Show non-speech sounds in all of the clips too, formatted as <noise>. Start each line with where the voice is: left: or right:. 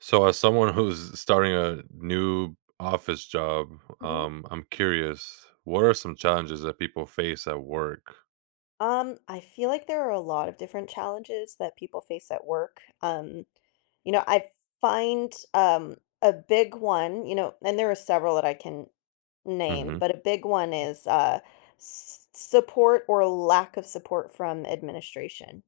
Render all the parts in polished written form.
right: So, as someone who's starting a new office job,
left: Mhm.
right: I'm curious, what are some challenges that people face at work?
left: I feel like there are a lot of different challenges that people face at work. I find a big one, you know, and there are several that I can name,
right: Hmm.
left: but a big one is s support or lack of support from administration.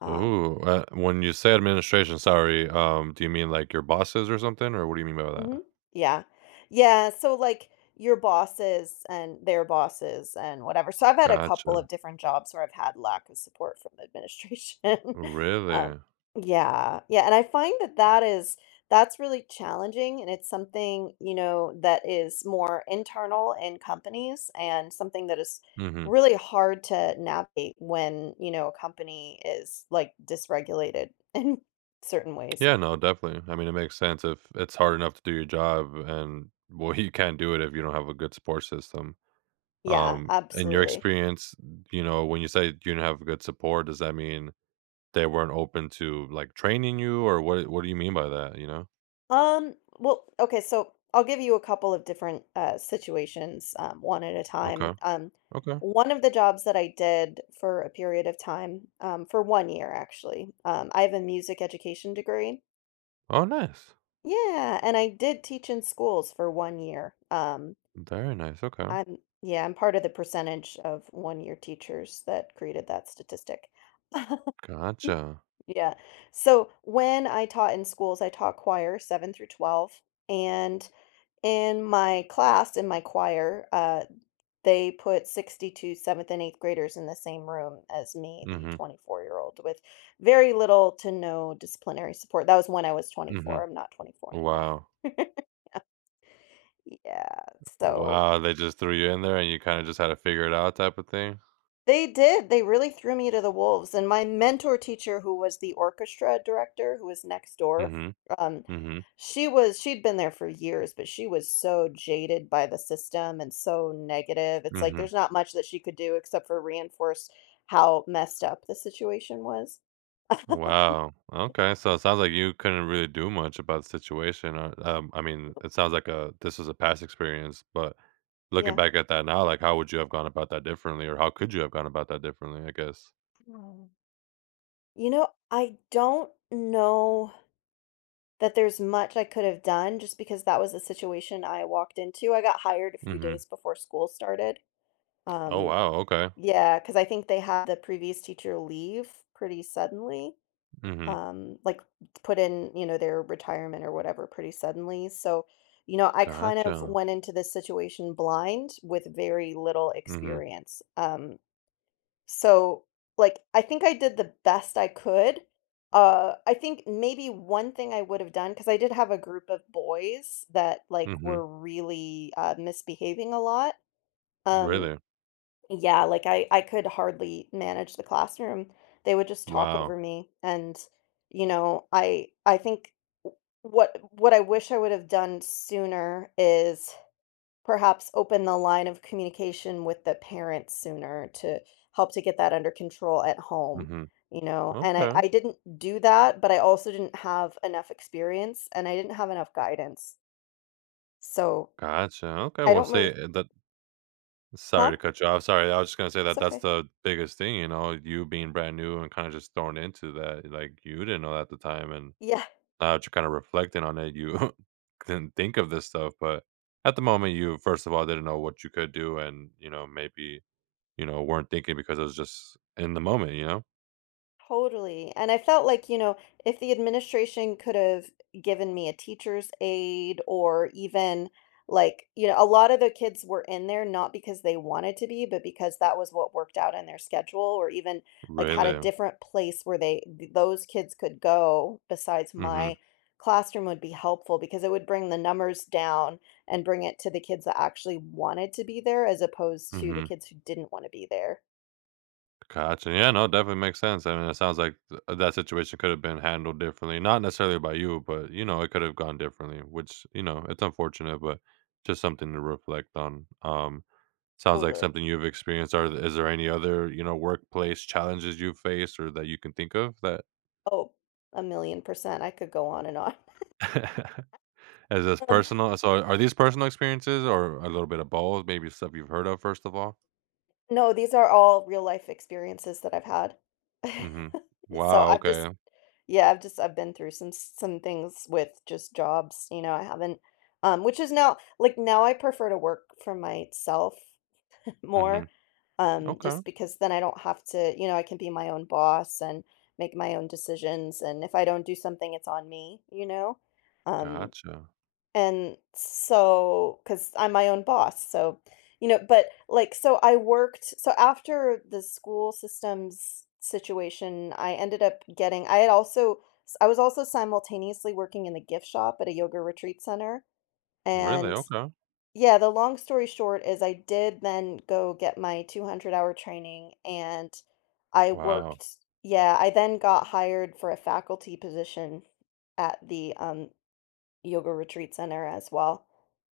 left: Um,
right: Ooh, when you say administration, sorry, do you mean like your bosses or something, or what do you mean by that?
left: Mhm. Yeah. Yeah, so, like, your bosses and their bosses and whatever. So I've had a
right: Gotcha.
left: couple of different jobs where I've had lack of support from the administration. <laughs> Um,
right: Really?
left: yeah, yeah, and I find that that is that's really challenging, and it's something, you know, that is more internal in companies and something that is
right: Hmm.
left: really hard to navigate when, you know, a company is, like, dysregulated <laughs> in certain ways.
right: Yeah, no, definitely. I mean, it makes sense if it's hard enough to do your job, and well, <laughs> you can't do it if you don't have a good support system.
left: Yeah,
right: In your
left: absolutely.
right: experience, you know, when you say you don't have good support, does that mean they weren't open to, like, training you, or what do you mean by that, you know?
left: Well, okay, so I'll give you a couple of different situations, one at a
right: Okay,
left: time.
right: okay.
left: One of the jobs that I did for a period of time, for 1 year actually, I have a music education degree.
right: Oh, nice.
left: Yeah, and I did teach in schools for 1 year.
right: Very nice, okay.
left: I'm part of the percentage of one-year teachers that created that statistic. <laughs>
right: Gotcha.
left: Yeah. So when I taught in schools, I taught choir 7 through 12. And in my choir, they put 62 seventh and 8th graders in the same room as me, the
right: Mhm,
left: 24-year-old, with very little to no disciplinary support. That was when I was 24.
right: mhm.
left: I'm not 24 anymore.
right: Wow.
left: <laughs> Yeah, so
right: Wow, they just threw you in there and you kinda just had to figure it out type of thing?
left: they did. They really threw me to the wolves. And my mentor teacher, who was the orchestra director, who was next door,
right: Mhm,
left: um,
right: mhm,
left: she'd been there for years, but she was so jaded by the system and so negative. It's like
right: mhm.
left: there's not much that she could do except for reinforce how messed up the situation was. <laughs>
right: Wow, okay, so it sounds like you couldn't really do much about the situation, or, I mean, it sounds like a this was a past experience, but looking
left: Yeah.
right: back at that now, like, how would you have gone about that differently, or how could you have gone about that differently, I guess?
left: Mm. You know, I don't know that there's much I could have done just because that was a situation I walked into. I got hired a few
right: Mhm.
left: days before school started.
right: Oh,
left: Um,
right: wow, okay.
left: yeah, because I think they had the previous teacher leave pretty suddenly,
right: Mhm.
left: like put in, you know, their retirement or whatever pretty suddenly. So, you know, I kind of
right: Gotcha.
left: went into this situation blind with very little
right: Mhm,
left: experience. So, like, I think I did the best I could. I think maybe one thing I would have done, because I did have a group of boys that like
right: mhm.
left: were really misbehaving a lot. Um,
right: Really?
left: yeah, like I could hardly manage the classroom. They would just talk over
right: Wow.
left: me, and you know, I think what I wish I would have done sooner is perhaps open the line of communication with the parents sooner to help to get that under control at home,
right: Mhm.
left: you know? And I,
right: Okay.
left: I didn't do that, but I also didn't have enough experience and I didn't have enough guidance. So
right: Gotcha, okay,
left: I
right: well,
left: don't
right: see,
left: really,
right: that sorry
left: huh?
right: to cut you off, sorry, I was just gonna say
left: It's
right: that that's
left: okay.
right: the biggest thing, you know, you being brand new and kinda just thrown into that, like, you didn't know that at the time, and
left: Yeah.
right: now that you're kinda reflecting on it, you <laughs> didn't think of this stuff, but at the moment, you, first of all, didn't know what you could do and, you know, maybe, you know, weren't thinking because it was just in the moment, you know?
left: Totally. And I felt like, you know, if the administration could have given me a teacher's aide or even like, you know, a lot of the kids were in there not because they wanted to be, but because that was what worked out in their schedule or even like had a
right: Really.
left: different place where they those kids could go besides
right: Mhm,
left: my classroom would be helpful because it would bring the numbers down and bring it to the kids that actually wanted to be there as opposed to the
right: mhm.
left: kids who didn't want to be there.
right: Gotcha. Yeah, no, definitely makes sense. I mean, it sounds like that situation could have been handled differently, not necessarily by you, but you know, it could have gone differently, which you know, it's unfortunate, but just something to reflect on. Sounds like
left: Totally.
right: something you've experienced. Is there any other you know workplace challenges you have faced or that you can think of that
left: Oh, a 1,000,000%. I could go on and on. <laughs>
right: <laughs> is this
left: Um,
right: personal? So, are these personal experiences or a little bit of both? Maybe stuff you've heard of first of all.
left: no, these are all real life experiences that I've had. <laughs>
right: Mm-hmm.
left: So
right: Wow.
left: I've just
right: Okay.
left: Yeah, I've just I've been through some things with just jobs, you know, I haven't which is now like now I prefer to work for myself <laughs>
right: Mm-hmm.
left: more
right: Okay.
left: just because then I don't have to, you know, I can be my own boss and make my own decisions and if I don't do something it's on me, you know. Um
right: Gotcha.
left: and so, because I'm my own boss, so you know, but like, so I worked. So after the school systems situation, I ended up getting. I had also, I was also simultaneously working in the gift shop at a yoga retreat center.
right: Really?
left: And
right: Okay.
left: yeah, the long story short is, I did then go get my 200-hour training, and I
right: Wow.
left: worked. Yeah, I then got hired for a faculty position at the yoga retreat center as well.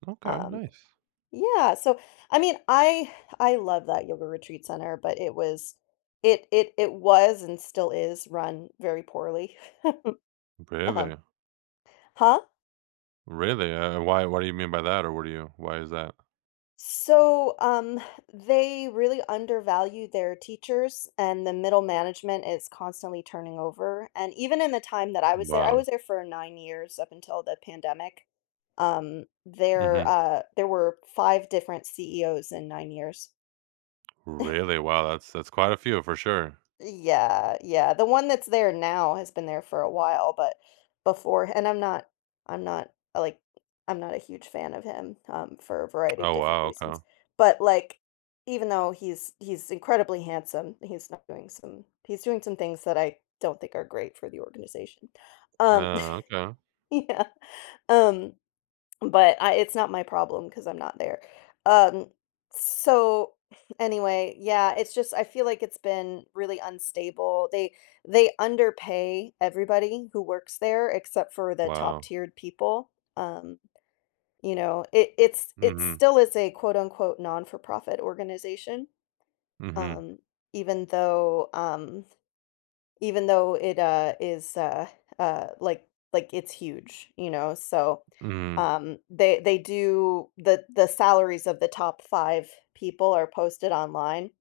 right: Okay,
left: Um,
right: nice.
left: yeah, so I mean, I love that yoga retreat center, but it was and still is run very poorly. <laughs> Um,
right: Really?
left: huh?
right: Really? Why what do you mean by that or what do you why is that?
left: So, they really undervalue their teachers, and the middle management is constantly turning over. And even in the time that I
right: Wow.
left: was there for 9 years up until the pandemic. Um, there
right: Hmm.
left: uh, there were five different CEOs in 9 years.
right: Really? Wow, that's quite a few for sure.
left: Yeah, yeah. The one that's there now has been there for a while, but before and I'm not uh, like I'm not a huge fan of him for a variety of
right: Oh
left: different
right: wow,
left: reasons.
right: okay.
left: But like even though he's incredibly handsome, he's doing some things that I don't think are great for the organization. Um
right: Okay.
left: <laughs> yeah. Um but I it's not my problem because 'cause I'm not there. Um, so <laughs> anyway, yeah, it's just I feel like it's been really unstable. They underpay everybody who works there except for the
right: Wow.
left: top-tiered people. Um, you know, it
right: Hmm.
left: still is a quote unquote "non-for-profit" organization,
right: Hmm.
left: um, even though, um even though it, is, uh, like like, it's huge, you know, so,
right: Hmm.
left: they do the salaries of the top 5 people are posted online.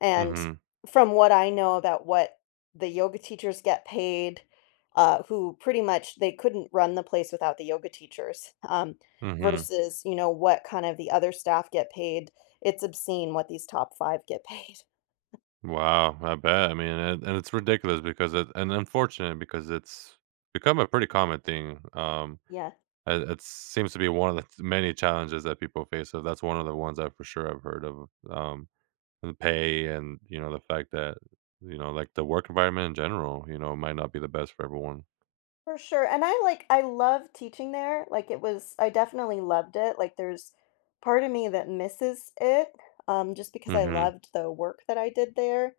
left: And
right: Hmm.
left: from what I know about what the yoga teachers get paid, who pretty much they couldn't run the place without the yoga teachers,
right: Hmm.
left: versus, you know, what kind of the other staff get paid, it's obscene what these top five get paid. <laughs>
right: Wow, I bet. I mean, and it's ridiculous because it and unfortunate because it's become a pretty common thing.
left: Yeah.
right: It seems to be one of the many challenges that people face. So that's one of the ones I for sure I've heard of. And the pay and, you know, the fact that, you know, like, the work environment in general, you know, might not be the best for everyone.
left: For sure, and I like I love teaching there, like, it was I definitely loved it, like, there's part of me that misses it, just because I
right: Mhm,
left: loved the work that I did there,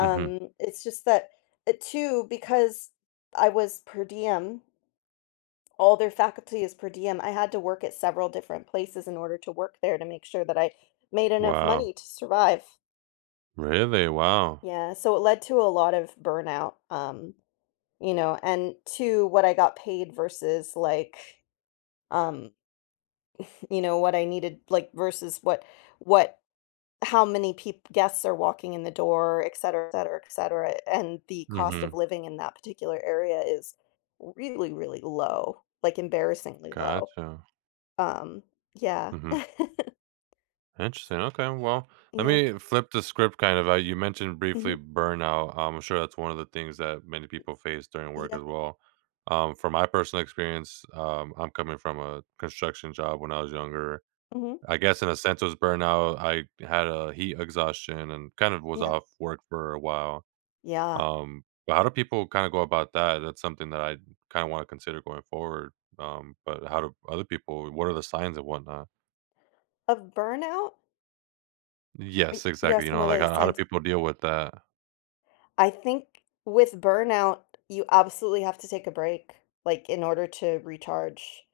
right: mhm.
left: it's just that too, because I was per diem, all their faculty is per diem, I had to work at several different places in order to work there to make sure that I made enough
right: Wow.
left: money to survive.
right: Really? Wow.
left: Yeah, so it led to a lot of burnout, you know, and to what I got paid versus, like, um you know, what I needed, like versus what how many people guests are walking in the door, et cetera, et cetera, et cetera. And the cost of
right: Mhm.
left: living in that particular area is really, really low, like embarrassingly low.
right: Gotcha.
left: Um, yeah.
right: Mhm.
left: <laughs>
right: Interesting, okay, well, let
left: Yeah.
right: me flip the script kind of, you mentioned briefly
left: Hmm.
right: burnout. I'm sure that's one of the things that many people face during work
left: Yeah.
right: as well. From my personal experience, I'm coming from a construction job when I was younger.
left: Hmm.
right: I guess in a sense it was burnout. I had a heat exhaustion and kind of was
left: Yeah.
right: off work for a while.
left: Yeah.
right: But how do people kind of go about that? That's something that I kind of want to consider going forward. But how do other people? What are the signs and whatnot?
left: Of burnout?
right: Yes,
left: You're
right: exactly. You
left: asking
right: know, like
left: whether the
right: how do
left: signs.
right: people deal with that?
left: I think with burnout, you absolutely have to take a break, like in order to recharge.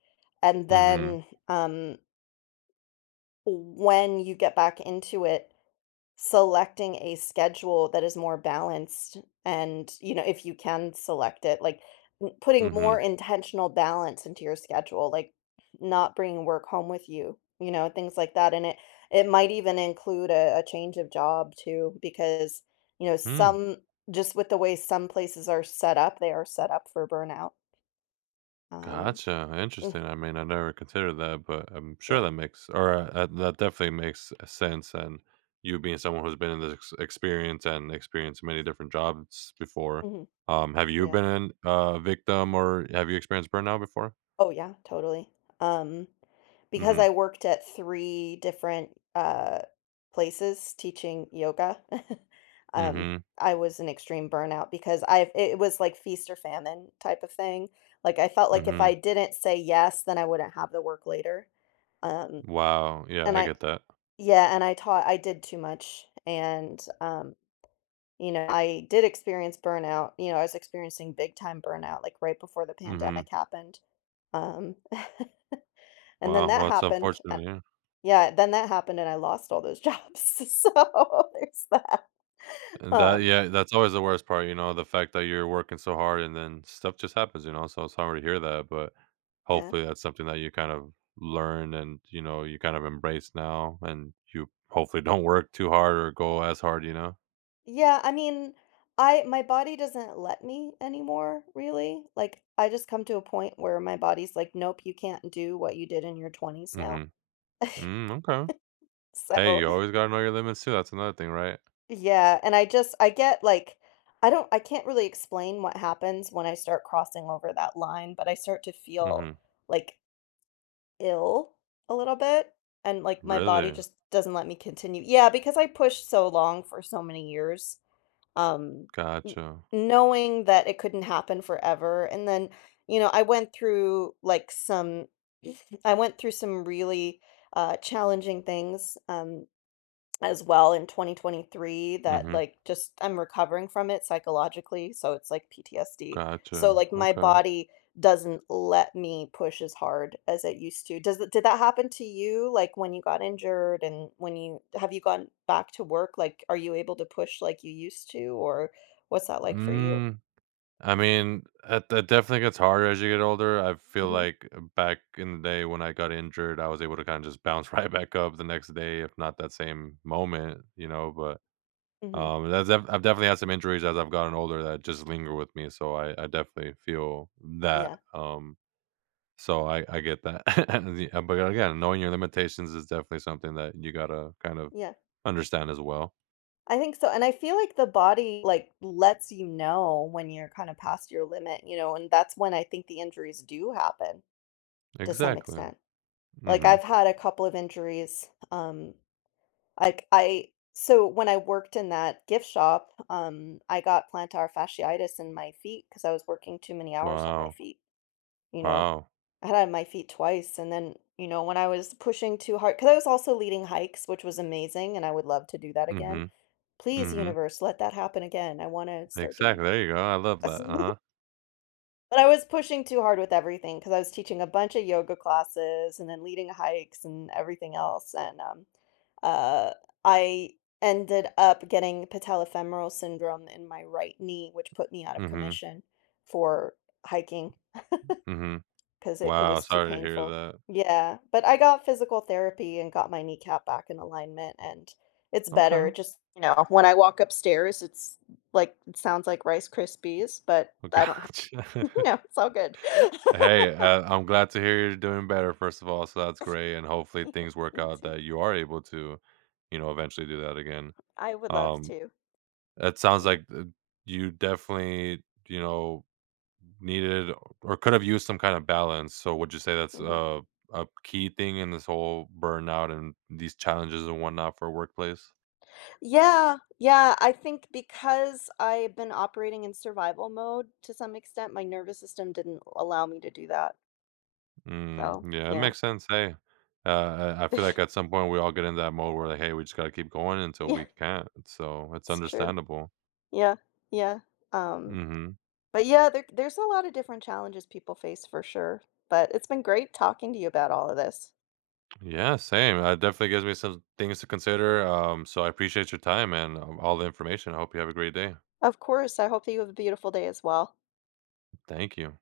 left: And
right: Mm-hmm.
left: then, when you get back into it, selecting a schedule that is more balanced and, you know, if you can select it, like putting more
right: Mm-hmm.
left: intentional balance into your schedule, like not bringing work home with you, you know, things like that. And it might even include a change of job too, because, you know,
right: Hmm.
left: some just with the way some places are set up, they are set up for burnout. Um,
right: Gotcha,
left: mm,
right: interesting. I mean, I never considered that, but I'm sure
left: yeah.
right: that makes or that definitely makes sense. And you being someone who's been experience and experienced many different jobs before,
left: Mhm,
right: have you
left: yeah.
right: been a victim or have you experienced burnout before?
left: Oh, yeah, totally. Um, because
right: Mm-hmm.
left: I worked at 3 different, places teaching yoga, <laughs> um,
right: Mm-hmm.
left: I was an extreme burnout because I it was like feast or famine type of thing. Like, I felt like if
right: Mm-hmm.
left: I didn't say yes, then I wouldn't have the work later. Um,
right: Wow. Yeah,
left: and
right: I
left: I
right: get that.
left: yeah, and I taught I did too much, and, you know, I did experience burnout, you know, I was experiencing big time burnout, like, right before the
right: Mm-hmm.
left: pandemic happened, um <laughs> and then
right: Wow.
left: that
right: Well, it's
left: happened, and
right: unfortunate. Yeah.
left: yeah, then that happened and I lost all those jobs, <laughs> so <laughs> there's that.
right: And that
left: Um,
right: yeah, that's always the worst part, you know, the fact that you're working so hard and then stuff just happens, you know, so it's hard to hear that, but
left: yeah.
right: hopefully that's something that you kind of learn and, you know, you kind of embrace now and you hopefully don't work too hard or go as hard, you know?
left: Yeah, I mean, I my body doesn't let me anymore, really. Like, I just come to a point where my body's like, "Nope, you can't do what you did in your 20s now."
right: Mhm.
left: <laughs>
right: Mm, okay. Hey,
left: So,
right: you always gotta know your limits too, that's another thing, right?
left: yeah, and I just I get like I don't I can't really explain what happens when I start crossing over that line, but I start to feel
right: Mhm.
left: like ill a little bit and like my body
right: Really?
left: just doesn't let me continue. Yeah, because I pushed so long for so many years, um, n-
right: Gotcha.
left: knowing that it couldn't happen forever. And then, you know, I went through like some, <sniffs> <laughs> I went through some really challenging things. As well, in 2023, that
right: Mhm.
left: like just I'm recovering from it psychologically, so it's like PTSD. So
right: Gotcha.
left: like my
right: Okay.
left: body doesn't let me push as hard as it used to. Does it, did that happen to you like when you got injured and when you have you gone back to work like are you able to push like you used to or what's that like for you?
right: Mm. I mean, it definitely gets harder as you get older. I feel
left: Mhm.
right: like back in the day when I got injured, I was able to kind of just bounce <laughs> right back up the next day, if not that same moment, you know. But
left: Mhm.
right: I've definitely had some injuries as I've gotten older that just linger with me. So I definitely feel that.
left: Yeah.
right: So I get that. <laughs> And but again, knowing your limitations is definitely something that you gotta kind of
left: Yeah.
right: understand as well.
left: I think so. And I feel like the body like lets you know when you're kind of past your limit, you know, and that's when I think the injuries do happen to some
right: Exactly.
left: extent. Like,
right: Mm-hmm.
left: I've had a couple of injuries, like, I so when I worked in that gift shop, I got plantar fasciitis in my feet because I was working too many hours on my
right: Wow.
left: feet, you know?
right: Wow.
left: I had it on my feet twice, and then, you know, when I was pushing too hard, because I was also leading hikes, which was amazing, and I would love to do that
right: Mm-hmm.
left: again. Please,
right: Mm-hmm.
left: universe, let that happen again. I wanna start doing
right: Exactly,
left: that
right: there you go, I love that,
left: again.
right: uh-huh.
left: <laughs> But I was pushing too hard with everything because I was teaching a bunch of yoga classes and then leading hikes and everything else, and, uh, I ended up getting patellofemoral syndrome in my right knee, which put me out of
right: Mhm,
left: commission for hiking
right: mhm.
left: 'cause it
right: Wow,
left: was too
right: sorry to hear
left: painful.
right: that.
left: Yeah, but I got physical therapy and got my kneecap back in alignment, and it's better,
right: Okay,
left: It just, you know, when I walk upstairs, it's like it sounds like Rice Krispies, but
right: well,
left: I don't.
right: gotcha.
left: <laughs> No,
right: <laughs>
left: it's all good. <laughs>
right: Hey, I'm glad to hear you're doing better, first of all, so that's great, and hopefully
left: Yeah,
right: things work
left: me
right: out
left: too.
right: that you are able to, you know, eventually do that again.
left: I would love
right: Um,
left: to.
right: it sounds
left: Yeah,
right: like, you definitely, you know, needed or could have used some kind of balance, so would you say that's
left: mhm.
right: a key thing in this whole burnout and these challenges and whatnot for a workplace?
left: Yeah, yeah, I think because I've been operating in survival mode to some extent, my nervous system didn't allow me to do that.
right: Mm,
left: So,
right: yeah, it
left: yeah.
right: makes sense. Hey, uh, I feel like at
left: <laughs>
right: some point we all get in that mode where like, hey, we just gotta keep going until
left: Yeah,
right: we can't. So it's
left: it's true.
right: understandable.
left: Yeah, yeah, um,
right: Hmm.
left: but yeah, there's a lot of different challenges people face for sure, but it's been great talking to you about all of this.
right: Yeah, same. That definitely gives me some things to consider. So I appreciate your time and all the information. I hope you have a great day.
left: Of course, I hope that you have a beautiful day as well.
right: Thank you.